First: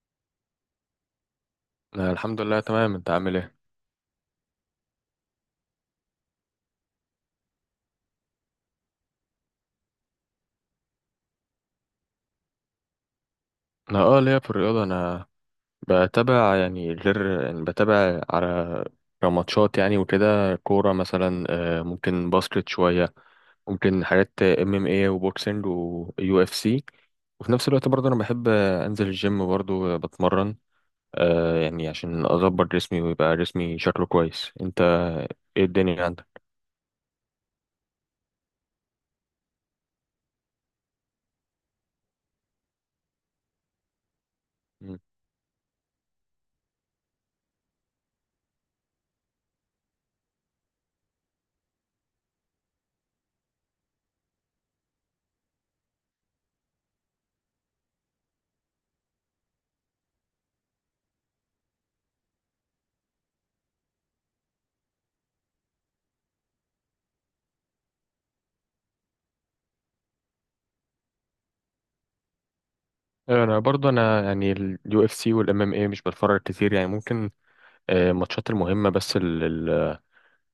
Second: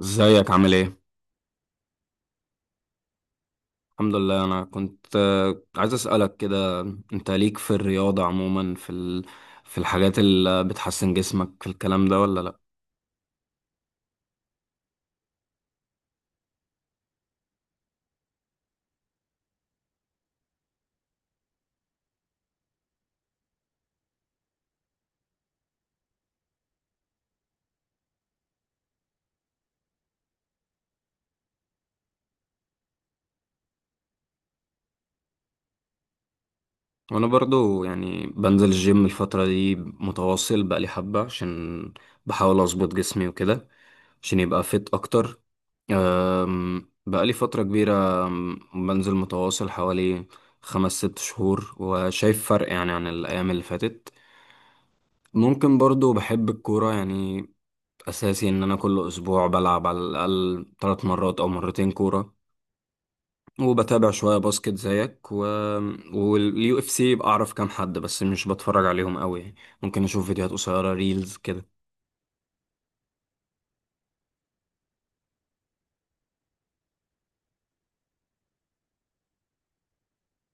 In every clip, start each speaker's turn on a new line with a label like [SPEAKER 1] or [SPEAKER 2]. [SPEAKER 1] ازيك عامل ايه؟
[SPEAKER 2] أنا الحمد لله تمام، انت عامل ايه؟
[SPEAKER 1] الحمد لله انا كنت عايز اسألك كده. انت ليك في الرياضة عموما في الحاجات اللي بتحسن جسمك في الكلام ده ولا لا؟
[SPEAKER 2] انا ليا في الرياضه، انا بتابع يعني، غير يعني بتابع على ماتشات يعني وكده، كوره مثلا، ممكن باسكت شويه، ممكن حاجات ام ام اي وبوكسنج ويو اف سي. وفي نفس الوقت برضه انا بحب انزل الجيم برضه، بتمرن، يعني عشان اظبط جسمي ويبقى جسمي شكله كويس. انت ايه الدنيا عندك؟
[SPEAKER 1] وانا برضو يعني بنزل الجيم الفترة دي متواصل بقالي حبة، عشان بحاول اظبط جسمي وكده عشان يبقى فيت
[SPEAKER 2] مم.
[SPEAKER 1] اكتر. بقالي فترة كبيرة، بنزل متواصل حوالي خمس ست شهور وشايف فرق يعني عن الأيام اللي فاتت. ممكن برضو بحب الكورة يعني أساسي، إن أنا كل أسبوع بلعب على الأقل تلات مرات أو مرتين كورة. وبتابع شوية باسكت زيك واليو اف سي، بعرف كام حد بس مش بتفرج عليهم قوي يعني. ممكن أشوف فيديوهات قصيرة ريلز كده.
[SPEAKER 2] انا برضه، انا يعني اليو اف سي والام ام اي مش بتفرج كتير يعني، ممكن الماتشات المهمة بس،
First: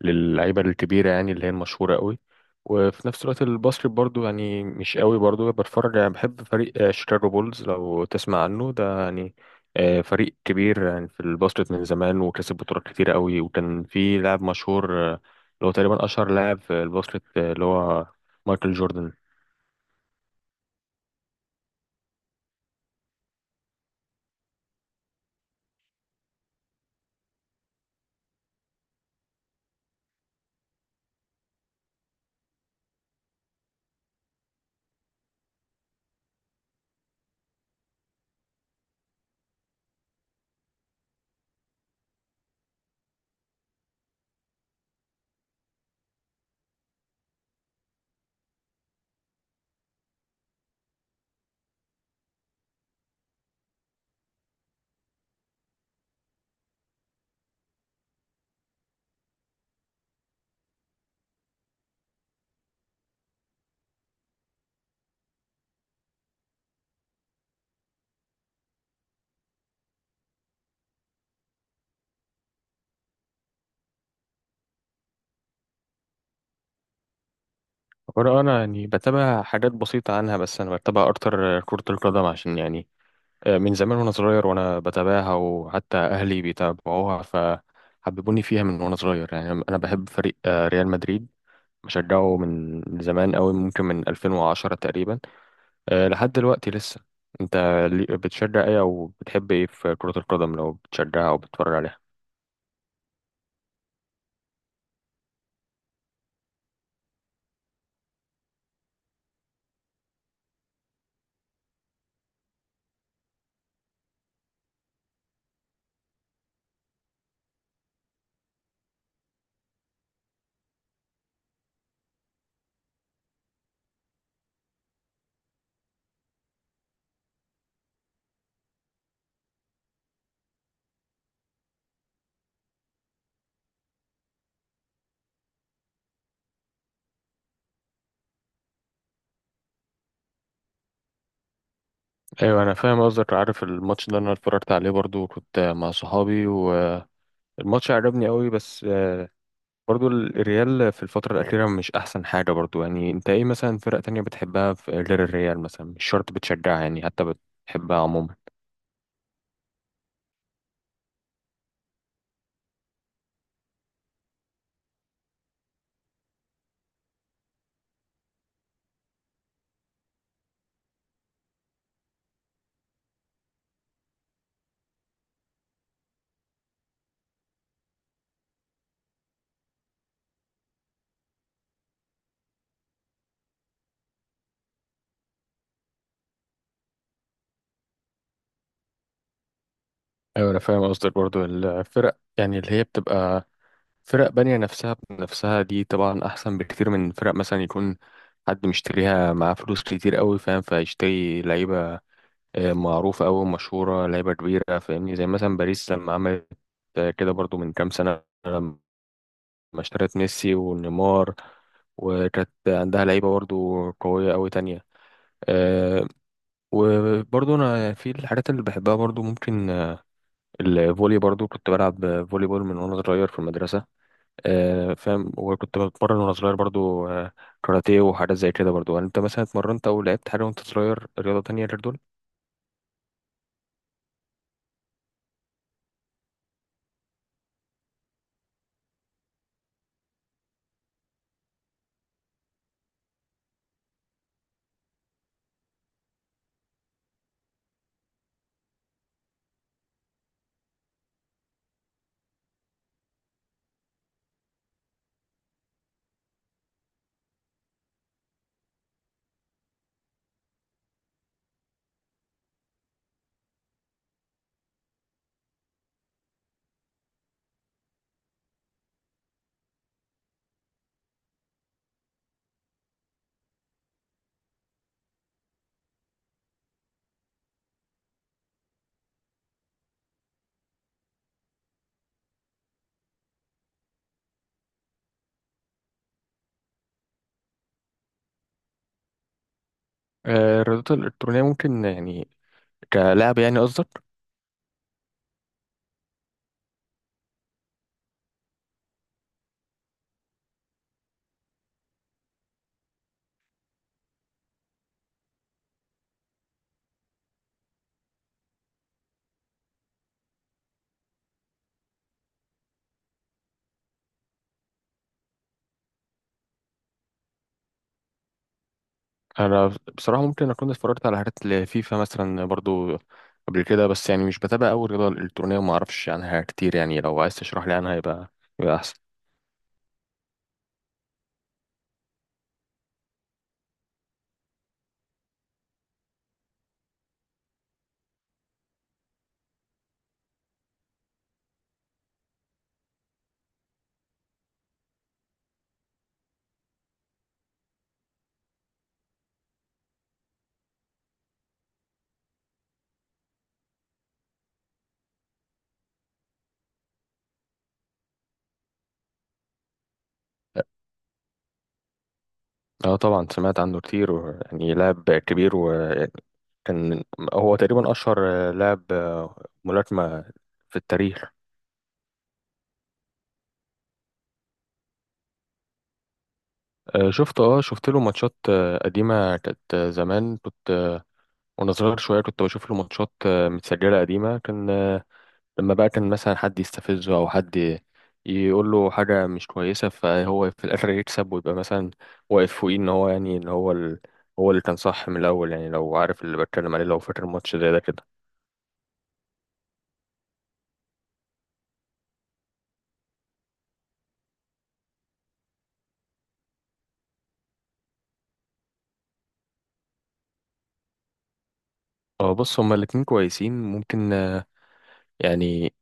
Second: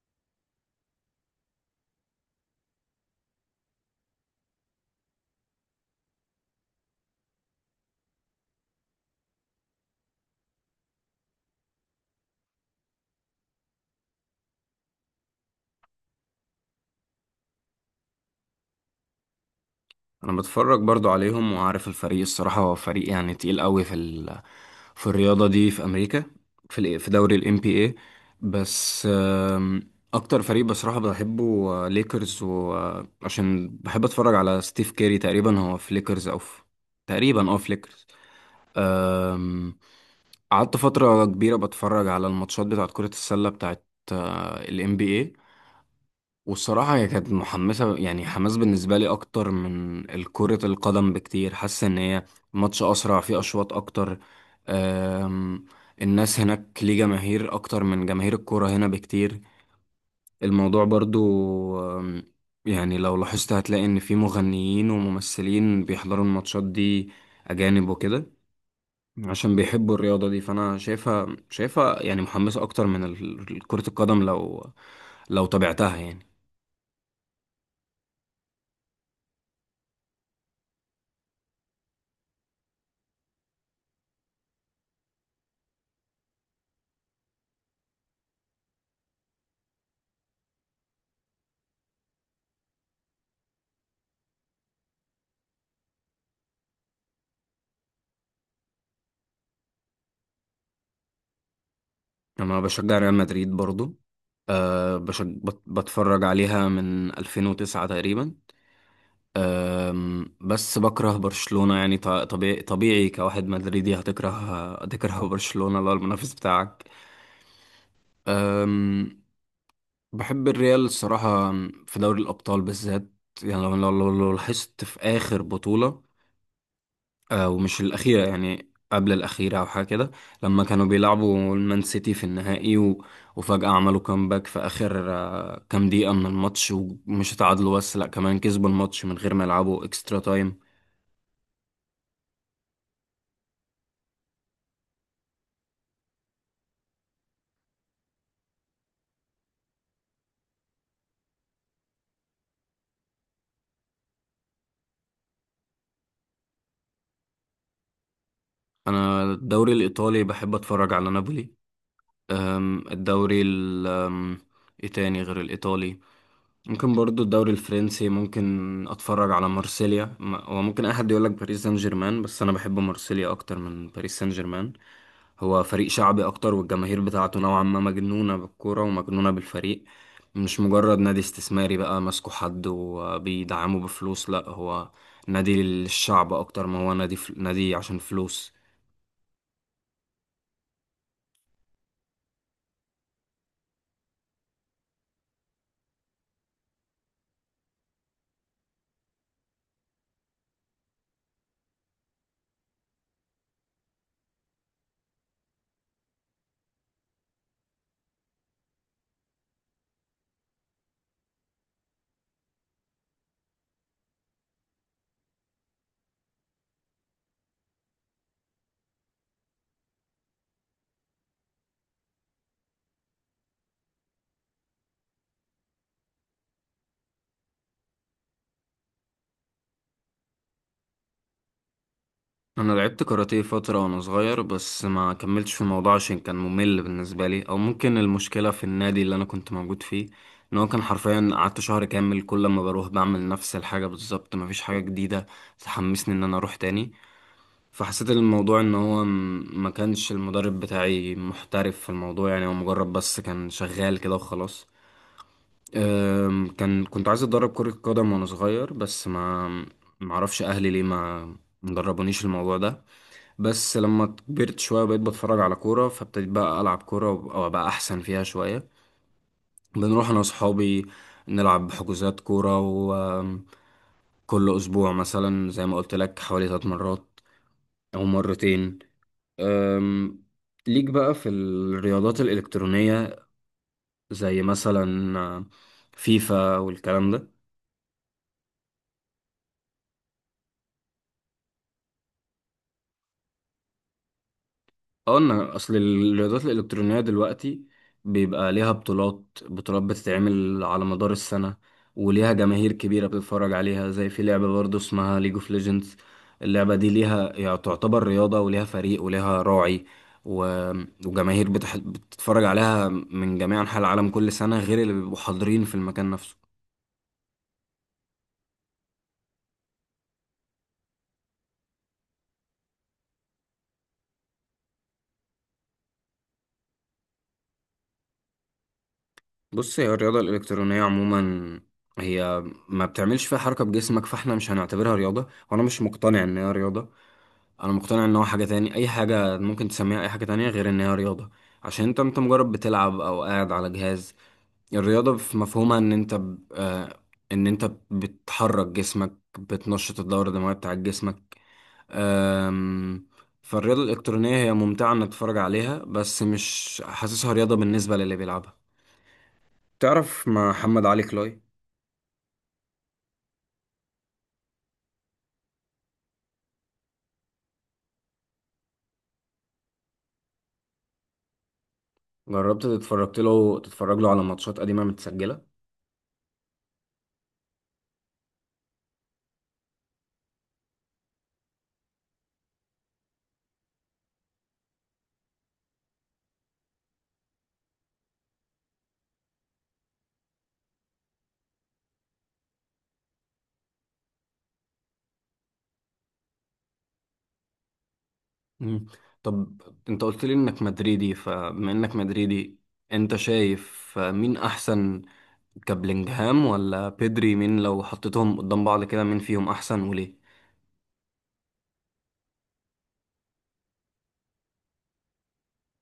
[SPEAKER 2] للعيبة الكبيرة يعني، اللي هي المشهورة قوي. وفي نفس الوقت الباسكت برضو يعني مش قوي برضو بتفرج يعني، بحب فريق شيكاغو بولز، لو تسمع عنه ده يعني، فريق كبير يعني في الباسكت من زمان، وكسب بطولات كتيرة قوي، وكان في لاعب مشهور اللي هو تقريبا أشهر لاعب في الباسكت، اللي هو مايكل جوردن.
[SPEAKER 1] انا بتفرج برضو عليهم وعارف الفريق، الصراحه هو فريق يعني تقيل قوي في الرياضه دي في امريكا، في دوري الام بي اي. بس اكتر فريق بصراحه بحبه ليكرز، وعشان بحب اتفرج على ستيف كيري، تقريبا هو في ليكرز او في، تقريبا اه في ليكرز. آم، قعدت فتره كبيره بتفرج على الماتشات بتاعت كره السله بتاعت الام بي اي. والصراحة هي كانت محمسة يعني حماس بالنسبة لي أكتر من كرة القدم بكتير، حاسة إن هي ماتش أسرع فيه أشواط أكتر. أم، الناس هناك ليه جماهير أكتر من جماهير الكرة هنا بكتير. الموضوع برضو، أم، يعني لو لاحظت هتلاقي إن في مغنيين وممثلين بيحضروا الماتشات دي، أجانب وكده، عشان بيحبوا الرياضة دي. فأنا شايفها يعني محمسة أكتر من كرة القدم، لو تابعتها يعني.
[SPEAKER 2] وأنا يعني بتابع حاجات بسيطة عنها، بس أنا بتابع أكتر كرة القدم، عشان يعني من زمان وانا صغير وانا بتابعها، وحتى اهلي بيتابعوها فحببوني فيها من وانا صغير يعني. انا بحب فريق ريال مدريد، بشجعه من زمان قوي، ممكن من 2010 تقريبا لحد دلوقتي لسه. انت بتشجع ايه او بتحب ايه في كرة القدم، لو بتشجعها او بتتفرج عليها؟
[SPEAKER 1] انا بشجع ريال مدريد برضو. أه بتفرج عليها من 2009 تقريبا. أم... بس بكره برشلونة يعني طبيعي كواحد مدريدي هتكره، برشلونة اللي هو المنافس بتاعك. أم... بحب الريال الصراحة في دوري الأبطال بالذات. يعني لو لاحظت في آخر بطولة، ومش الأخيرة يعني قبل الأخيرة أو حاجة كده، لما كانوا بيلعبوا المان سيتي في النهائي وفجأة عملوا كامباك في آخر كام دقيقة من الماتش، ومش اتعادلوا بس، لأ كمان كسبوا الماتش من غير ما يلعبوا إكسترا تايم.
[SPEAKER 2] ايوه، انا فاهم قصدك، عارف الماتش ده، انا اتفرجت عليه برضو، كنت مع صحابي، والماتش عجبني قوي. بس برضو الريال في الفترة الأخيرة مش أحسن حاجة برضو يعني. أنت إيه مثلا، فرق تانية بتحبها، غير الريال مثلا، مش شرط بتشجعها يعني، حتى بتحبها عموما؟
[SPEAKER 1] أنا الدوري الإيطالي بحب أتفرج على نابولي. أم، إيه تاني غير الإيطالي؟ ممكن برضو الدوري الفرنسي، ممكن اتفرج على مارسيليا. هو ممكن اي حد يقول لك باريس سان جيرمان، بس انا بحب مارسيليا اكتر من باريس سان جيرمان. هو فريق شعبي اكتر، والجماهير بتاعته نوعا ما مجنونة بالكورة ومجنونة بالفريق، مش مجرد نادي استثماري بقى ماسكه حد وبيدعمه بفلوس. لا، هو نادي للشعب اكتر ما هو نادي عشان فلوس.
[SPEAKER 2] أيوة، أنا فاهم قصدك، برضو الفرق يعني اللي هي بتبقى فرق بانية نفسها بنفسها، دي طبعا أحسن بكتير من فرق مثلا يكون حد مشتريها معاه فلوس كتير قوي فاهم، فيشتري لعيبة معروفة أوي، مشهورة، لعيبة كبيرة فاهمني، زي مثلا باريس لما عملت كده برضو من كام سنة، لما اشترت ميسي ونيمار، وكانت عندها لعيبة برضو قوية أوي تانية. أه، وبرضو أنا في الحاجات اللي بحبها برضو، ممكن الفولي، برضو كنت بلعب فولي بول من وأنا صغير في المدرسة. أه فاهم، وكنت بتمرن وأنا صغير برضو، كاراتيه وحاجات زي كده برضو يعني. أنت مثلا اتمرنت أو لعبت حاجة وأنت صغير، رياضة تانية غير دول؟
[SPEAKER 1] انا لعبت كاراتيه فتره وانا صغير، بس ما كملتش في الموضوع عشان كان ممل بالنسبه لي، او ممكن المشكله في النادي اللي انا كنت موجود فيه، ان هو كان حرفيا قعدت شهر كامل كل ما بروح بعمل نفس الحاجه بالظبط، مفيش حاجه جديده تحمسني ان انا اروح تاني. فحسيت الموضوع ان هو ما كانش المدرب بتاعي محترف في الموضوع، يعني هو مجرد بس كان شغال كده وخلاص. أم، كنت عايز اتدرب كره قدم وانا صغير، بس ما معرفش اهلي ليه ما مدربونيش الموضوع ده. بس لما كبرت شوية بقيت بتفرج على كورة، فابتديت بقى ألعب كورة أو أبقى أحسن فيها شوية. بنروح أنا وصحابي نلعب حجوزات كورة، وكل أسبوع مثلا زي ما قلت لك حوالي ثلاث مرات أو مرتين. أم، ليك بقى في الرياضات الإلكترونية، زي مثلا فيفا والكلام ده؟
[SPEAKER 2] الرياضات الإلكترونية ممكن يعني، كلعب يعني قصدك؟
[SPEAKER 1] قلنا اصل الرياضات الالكترونيه دلوقتي بيبقى ليها بطولات بتتعمل على مدار السنه، وليها جماهير كبيره بتتفرج عليها، زي في لعبه برضه اسمها ليج اوف ليجندز. اللعبه دي ليها، يعني تعتبر رياضه وليها فريق وليها راعي و... وجماهير بتتفرج عليها من جميع انحاء العالم كل سنه، غير اللي بيبقوا حاضرين في المكان نفسه.
[SPEAKER 2] انا بصراحه ممكن اكون اتفرجت على حاجات لفيفا مثلا برضو قبل كده، بس يعني مش بتابع أوي الرياضه الالكترونيه، وما اعرفش عنها كتير يعني. لو عايز تشرح لي عنها، يبقى احسن.
[SPEAKER 1] بص، هي الرياضة الإلكترونية عموما هي ما بتعملش فيها حركة بجسمك، فاحنا مش هنعتبرها رياضة، وأنا مش مقتنع إن هي رياضة. أنا مقتنع إن هو حاجة تاني، أي حاجة ممكن تسميها أي حاجة تانية غير إن هي رياضة. عشان أنت مجرد بتلعب أو قاعد على جهاز. الرياضة في مفهومها إن أنت ب... آه، إن أنت بتحرك جسمك، بتنشط الدورة الدموية بتاع جسمك. أم، فالرياضة الإلكترونية هي ممتعة إنك تتفرج عليها، بس مش حاسسها رياضة بالنسبة للي بيلعبها. تعرف مع محمد علي كلاي؟
[SPEAKER 2] اه طبعا، سمعت عنه كتير، ويعني لاعب كبير، وكان هو تقريبا اشهر لاعب ملاكمه في التاريخ.
[SPEAKER 1] جربت تتفرج له على ماتشات قديمة متسجلة؟
[SPEAKER 2] شفت، اه شفت له ماتشات قديمة، كانت زمان، كنت وانا صغير شوية كنت بشوف له ماتشات متسجلة قديمة، كان لما بقى كان مثلا حد يستفزه او حد يقول له حاجه مش كويسه، فهو في الاخر يكسب، ويبقى مثلا واقف فوقيه، ان هو يعني ان هو هو اللي كان صح من الاول يعني. لو عارف اللي بتكلم عليه، لو فاكر ماتش زي ده كده؟
[SPEAKER 1] مم. طب انت قلت لي انك مدريدي، فبما انك مدريدي انت شايف مين احسن، كابلينجهام ولا بيدري؟ مين لو حطيتهم قدام بعض كده مين فيهم احسن وليه؟
[SPEAKER 2] اه بص، هما الاتنين كويسين، ممكن يعني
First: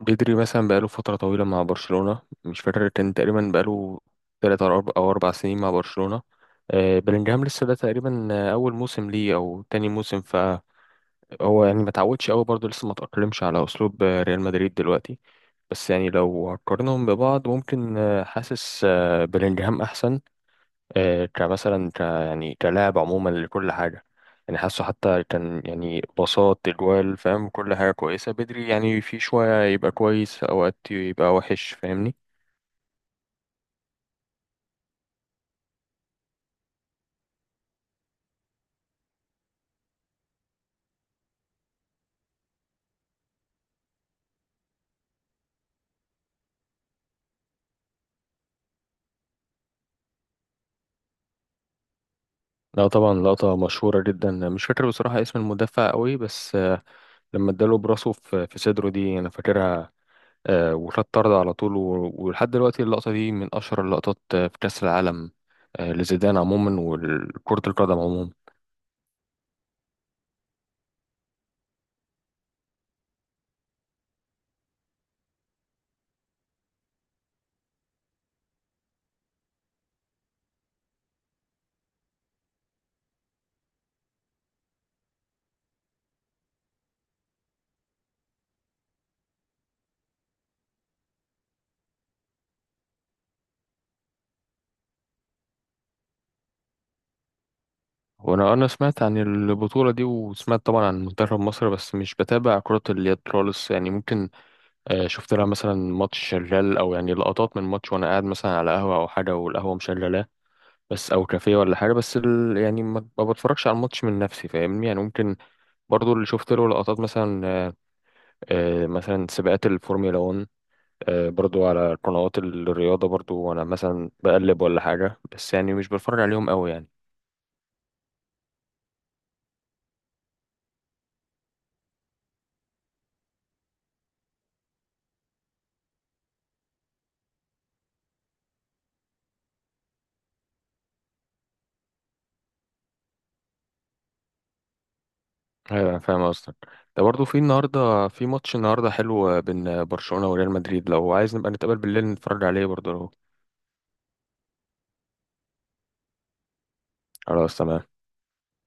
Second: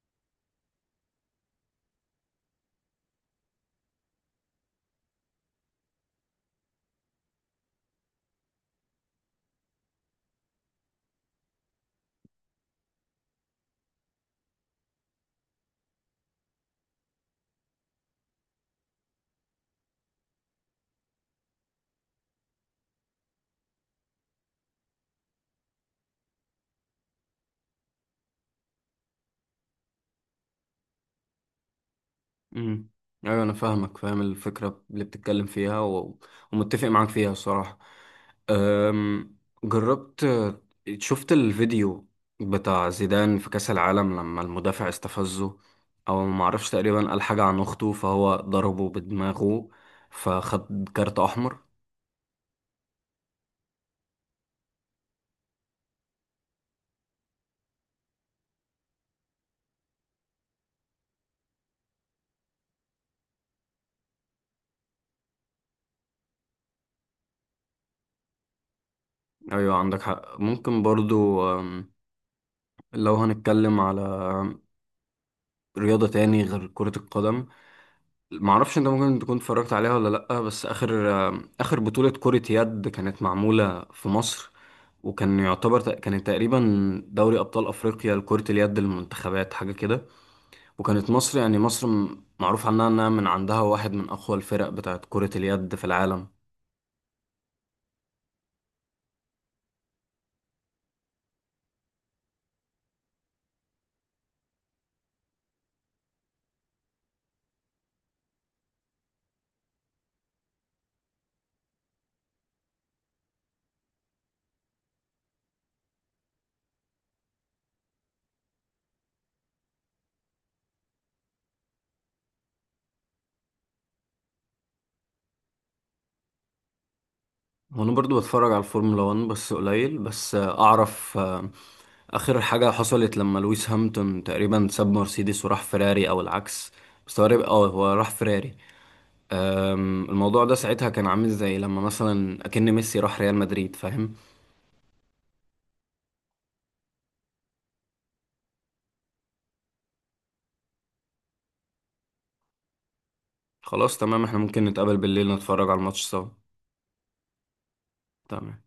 [SPEAKER 2] بدري مثلا بقاله فتره طويله مع برشلونه، مش فاكر، كان تقريبا بقاله تلات أو أربع سنين مع برشلونة. بلينجهام لسه، ده تقريبا أول موسم ليه أو تاني موسم، هو يعني ما تعودش قوي برضه، لسه ما تأقلمش على أسلوب ريال مدريد دلوقتي. بس يعني لو هقارنهم ببعض، ممكن حاسس بلينجهام أحسن، كمثلا يعني كلاعب عموما لكل حاجة يعني، حاسه حتى كان يعني باصات، اجوال، فاهم كل حاجة كويسة. بدري يعني في شوية يبقى كويس، أوقات يبقى وحش فاهمني.
[SPEAKER 1] امم، ايوه انا فاهمك، فاهم الفكره اللي بتتكلم فيها ومتفق معاك فيها الصراحه. أم... جربت شفت الفيديو بتاع زيدان في كاس العالم لما المدافع استفزه، او ما اعرفش، تقريبا قال حاجه عن اخته، فهو ضربه بدماغه فخد كارت احمر؟
[SPEAKER 2] لا طبعا، لقطة مشهورة جدا، مش فاكر بصراحة اسم المدافع قوي، بس لما اداله براسه في صدره دي أنا فاكرها، وخد طرد على طول. ولحد دلوقتي اللقطة دي من أشهر اللقطات في كأس العالم، لزيدان عموما وكرة القدم عموما.
[SPEAKER 1] ايوه عندك حق. ممكن برضو، أم، لو هنتكلم على رياضه تاني غير كره القدم، معرفش انت ممكن تكون اتفرجت عليها ولا لأ، بس آخر بطولة كرة يد كانت معمولة في مصر، وكان يعتبر كانت تقريبا دوري أبطال أفريقيا لكرة اليد للمنتخبات حاجة كده. وكانت مصر يعني، مصر معروف عنها إنها من عندها واحد من أقوى الفرق بتاعت كرة اليد في العالم.
[SPEAKER 2] وأنا سمعت عن البطولة دي، وسمعت طبعا عن منتخب مصر، بس مش بتابع كرة اليد خالص يعني. ممكن شفت لها مثلا ماتش شغال، أو يعني لقطات من ماتش وأنا قاعد مثلا على قهوة أو حاجة والقهوة مشغلاه بس، أو كافيه ولا حاجة، بس يعني ما بتفرجش على الماتش من نفسي فاهمني يعني. ممكن برضو اللي شفت له لقطات مثلا، مثلا سباقات الفورمولا 1، برضو على قنوات الرياضة برضو، وأنا مثلا بقلب ولا حاجة، بس يعني مش بتفرج عليهم قوي يعني.
[SPEAKER 1] وأنا برضو بتفرج على الفورمولا 1 بس قليل. بس أعرف آخر حاجة حصلت لما لويس هامilton تقريبا ساب مرسيدس وراح فيراري، أو العكس. بس هو اه هو راح فيراري. أم، الموضوع ده ساعتها كان عامل زي لما مثلا أكن ميسي راح ريال مدريد، فاهم؟
[SPEAKER 2] أيوة أنا فاهم قصدك. ده برضو في النهاردة، في ماتش النهاردة حلو بين برشلونة وريال مدريد، لو عايز نبقى نتقابل بالليل نتفرج عليه برضو لو...
[SPEAKER 1] خلاص تمام، احنا ممكن نتقابل بالليل نتفرج على الماتش سوا.
[SPEAKER 2] خلاص تمام.
[SPEAKER 1] تمام.